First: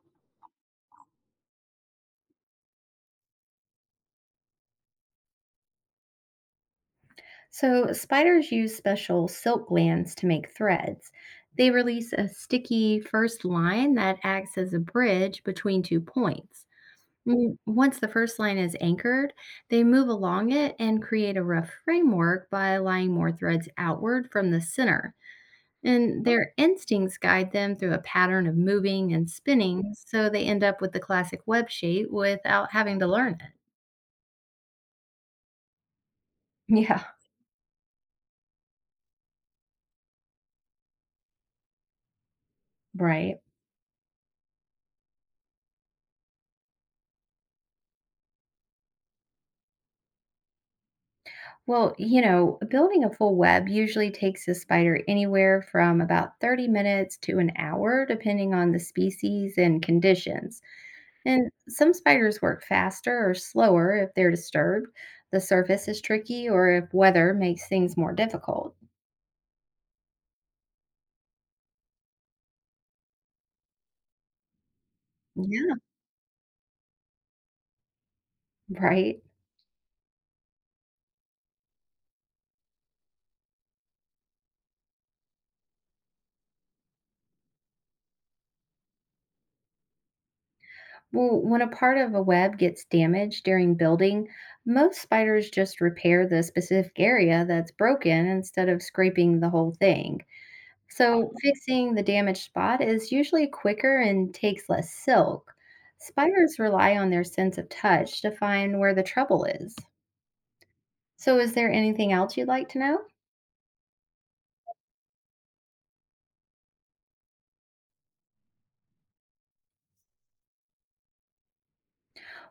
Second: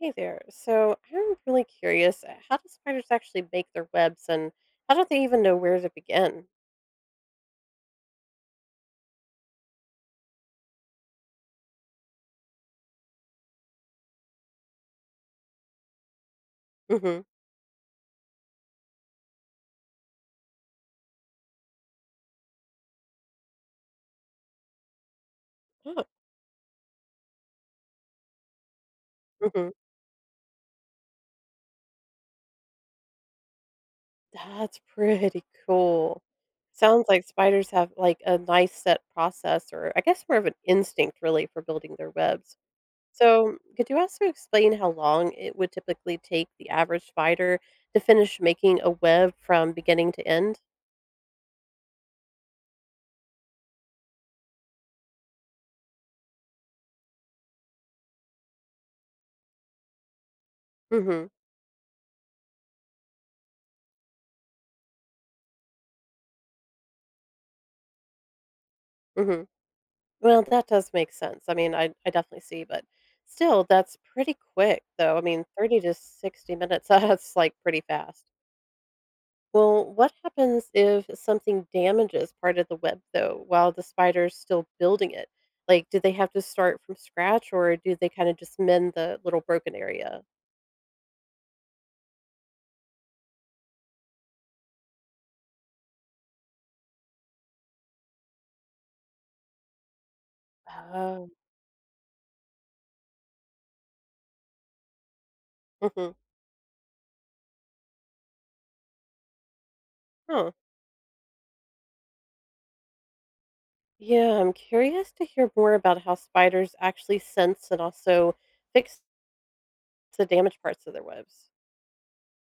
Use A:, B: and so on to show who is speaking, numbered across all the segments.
A: Hey there. So I'm really curious, how do spiders actually make their webs and how do they even know where to begin?
B: So, spiders use special silk glands to make threads. They release a sticky first line that acts as a bridge between two points.
A: Hmm.
B: Once the first line is anchored, they move along it and create a rough framework by lying more threads outward from the center.
A: Oh,
B: And their instincts guide them through a pattern of moving and
A: hmm,
B: spinning, so they end up with the classic web shape without having to learn it.
A: that's pretty cool.
B: Yeah,
A: Sounds like spiders have like a nice set process, or I guess more of an instinct really for building their webs.
B: right.
A: So could you also explain how long it would typically take the average spider to finish making a web from beginning to end?
B: Well, building a full web usually takes a spider anywhere from about 30 minutes to an hour, depending on the species and conditions.
A: Mm-hmm.
B: And some spiders work faster or slower if they're disturbed, the surface is tricky, or if weather makes things more difficult.
A: Mm-hmm. Well, that does make sense. I mean, I definitely see, but still, that's pretty quick, though. I mean,
B: Yeah.
A: 30 to 60 minutes, that's like pretty fast.
B: Right?
A: Well, what happens if something damages part of the web, though, while the spider's still building it? Like, do they have to start from scratch, or do they kind of just mend the little broken area?
B: Well, when a part of a web gets damaged during building, most spiders just repair the specific area that's broken instead of scraping the whole thing.
A: Oh,
B: So, fixing the damaged spot is usually quicker and takes less silk.
A: mhm.
B: Spiders rely on their sense of touch to find where the trouble is.
A: Huh.
B: So, is there anything else you'd like to know?
A: Yeah, I'm curious to hear more about how spiders actually sense and also fix the damaged parts of their webs.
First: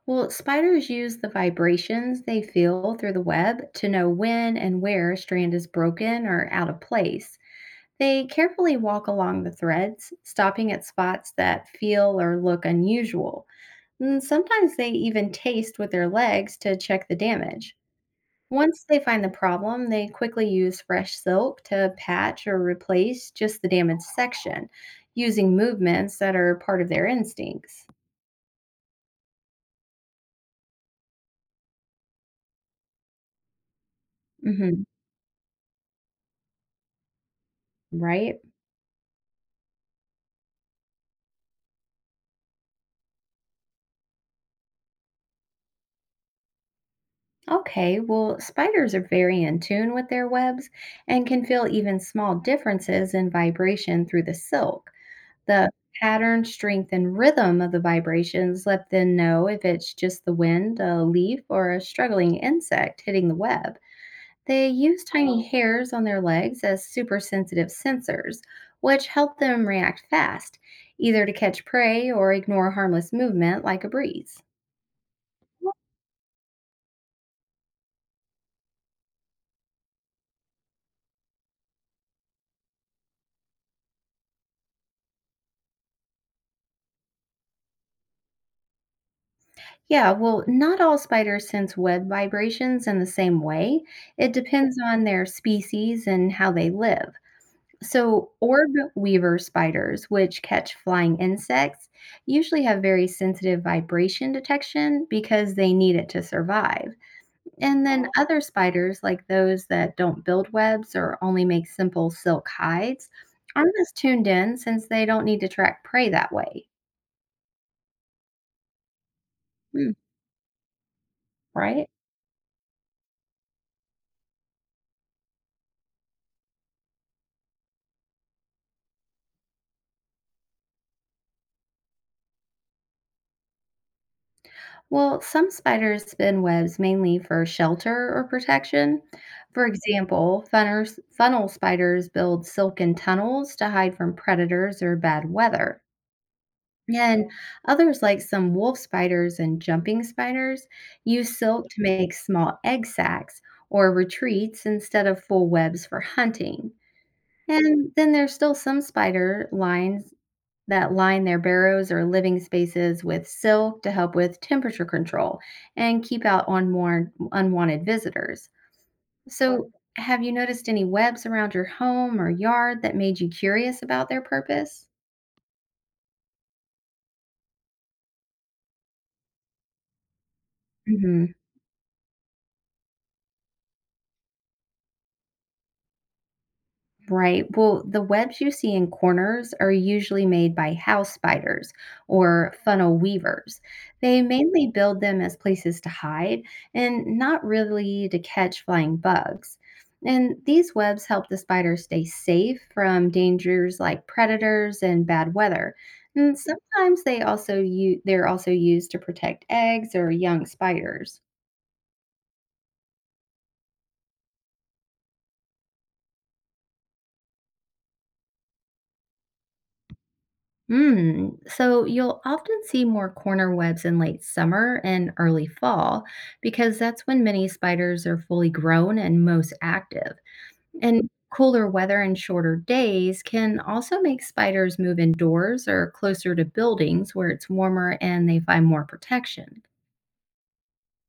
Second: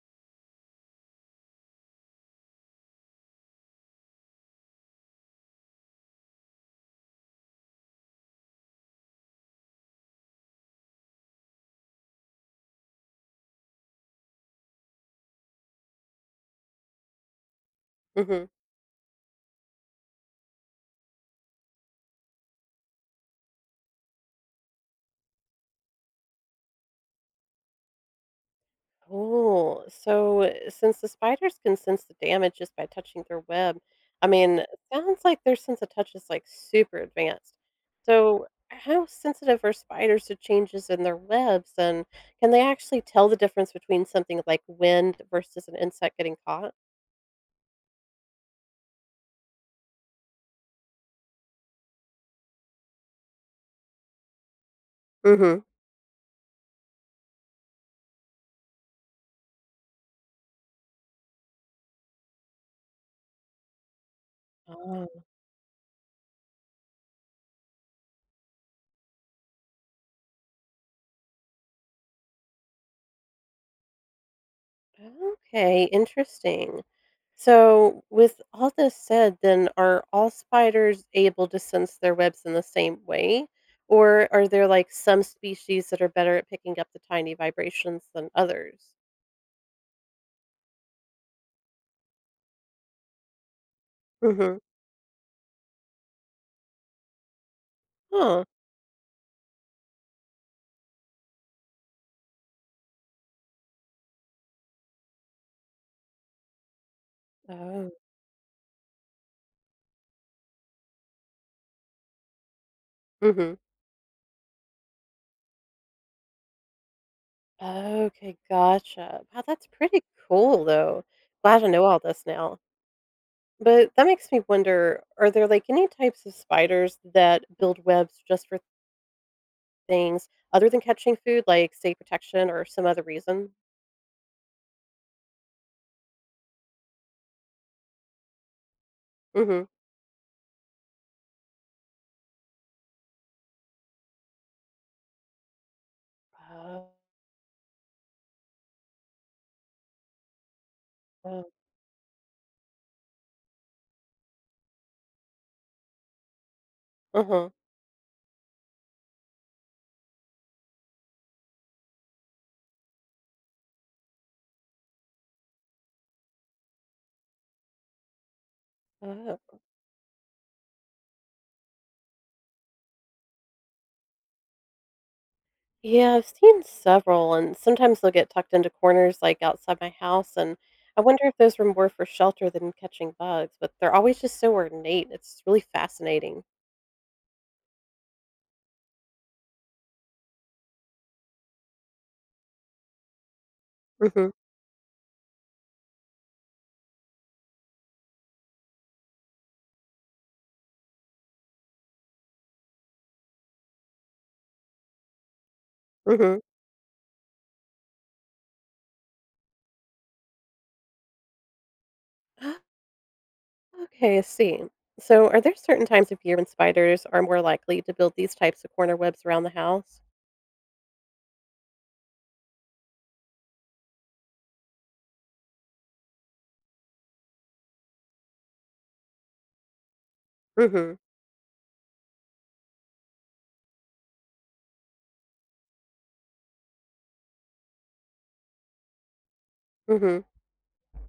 B: Well, spiders use the vibrations they feel through the web to know when and where a strand is broken or out of place. They carefully walk along the threads, stopping at spots that feel or look unusual. And sometimes they even taste with their legs to check the damage.
A: Hmm.
B: Once they find the problem, they quickly use fresh silk to patch or replace just the damaged section using movements that are part of their instincts.
A: Oh, so since the spiders can sense the damage just by touching their web, I mean, it
B: Hmm.
A: sounds like their sense of touch is like super advanced.
B: Right?
A: So, how sensitive are spiders to changes in their webs, and can they actually tell the difference between something like wind versus an insect getting caught?
B: Okay, well, spiders are very in tune with their webs and can feel even small differences in vibration through the silk.
A: Hmm.
B: The pattern, strength, and rhythm of the vibrations let them know if it's just the wind, a leaf, or a struggling insect hitting the web. They use
A: Oh.
B: tiny Oh, hairs on their legs as super sensitive sensors, which help them react fast, either to catch prey or ignore harmless movement like a breeze.
A: Okay, interesting. So, with all this said, then are all spiders able to sense their webs in the same way? Or are there like some species that are better at picking up the tiny vibrations than others?
B: Yeah, well, not all spiders sense web vibrations in the same way. It
A: Mm-hmm.
B: depends on their species and how they live. So,
A: Huh.
B: orb weaver spiders, which catch flying insects, usually have very sensitive vibration detection because they need it to survive. And
A: Oh.
B: then other spiders, like those that don't build webs or only make simple silk hides,
A: Mm-hmm.
B: aren't as tuned in since they don't need to track prey that way.
A: Okay, gotcha. Wow, that's
B: Hmm.
A: pretty cool though. Glad I know
B: Right?
A: all this now. But that makes me wonder, are there like any types of spiders that build webs just for things other than catching food, like, say, protection or some other reason?
B: Well, some spiders spin webs mainly for shelter or protection. For
A: Mhm.
B: example, funnel spiders build silken tunnels to hide from predators or bad weather.
A: Oh,
B: And others, like some wolf spiders and jumping spiders, use
A: oh,
B: silk to make small egg sacs or retreats instead of full webs for hunting.
A: uh-huh,
B: And then there's still some spider lines that line their burrows or living spaces with silk to help with temperature control and keep out unwarned, unwanted visitors.
A: uh.
B: So, have you noticed any webs around your home or yard that made you curious about their purpose?
A: Yeah, I've seen several, and sometimes they'll get tucked into corners, like, outside my house, and I wonder
B: Mhm.
A: if those were more for shelter than catching bugs, but they're always just so ornate, it's really fascinating.
B: Right. Well, the webs you see in corners are usually made by house spiders or funnel weavers. They
A: Mhm,
B: mainly build them as places to hide and not really to catch flying bugs. And these webs help the spider stay safe from dangers like predators and bad weather. And
A: mhm.
B: sometimes they also they're also used to protect eggs or young spiders.
A: Okay, I see. So are there certain times of year when spiders are more likely to build these types of corner webs around the house?
B: Mm. So you'll often see more corner webs in late summer and early fall because that's when many spiders are fully grown and most active.
A: Mhm,
B: And cooler weather and shorter days can also make spiders move indoors or closer to buildings where it's warmer and they find more protection.
A: mhm.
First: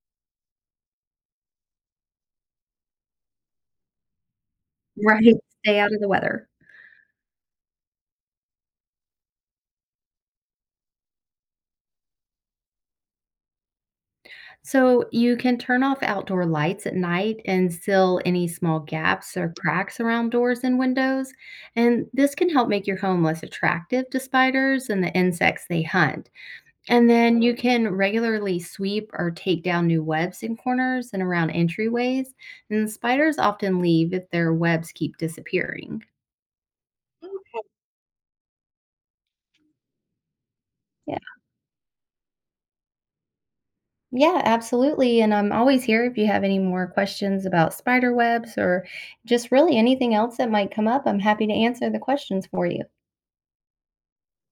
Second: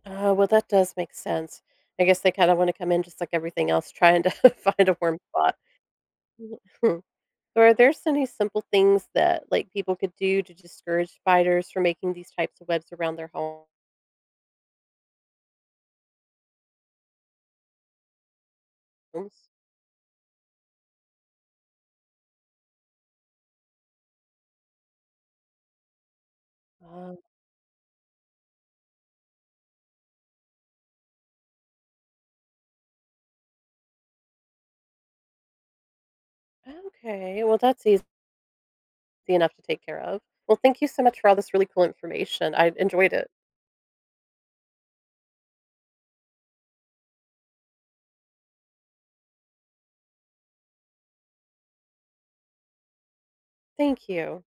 A: Oh, well, that does make sense. I guess they kinda wanna come in just like everything else trying to find a warm
B: Right.
A: spot.
B: Stay out of the weather.
A: Mhm. So are there any simple things that, like, people could do to discourage spiders from making these types of webs around their
B: So you can turn off outdoor lights at night and seal any small gaps
A: homes?
B: or cracks around doors and windows. And this can help make your home less attractive to spiders and the insects they hunt. And
A: Oh,
B: then you can regularly sweep or take down new webs in corners and around entryways. And spiders often leave if their webs keep disappearing.
A: okay. Well, that's easy enough to take care of. Well, thank you so
B: Yeah,
A: much for all this really cool information. I enjoyed it.
B: yeah, absolutely. And I'm always here if you have any more questions about spider webs or just really anything else that might come up. I'm happy to answer the questions for you.
A: Thank you.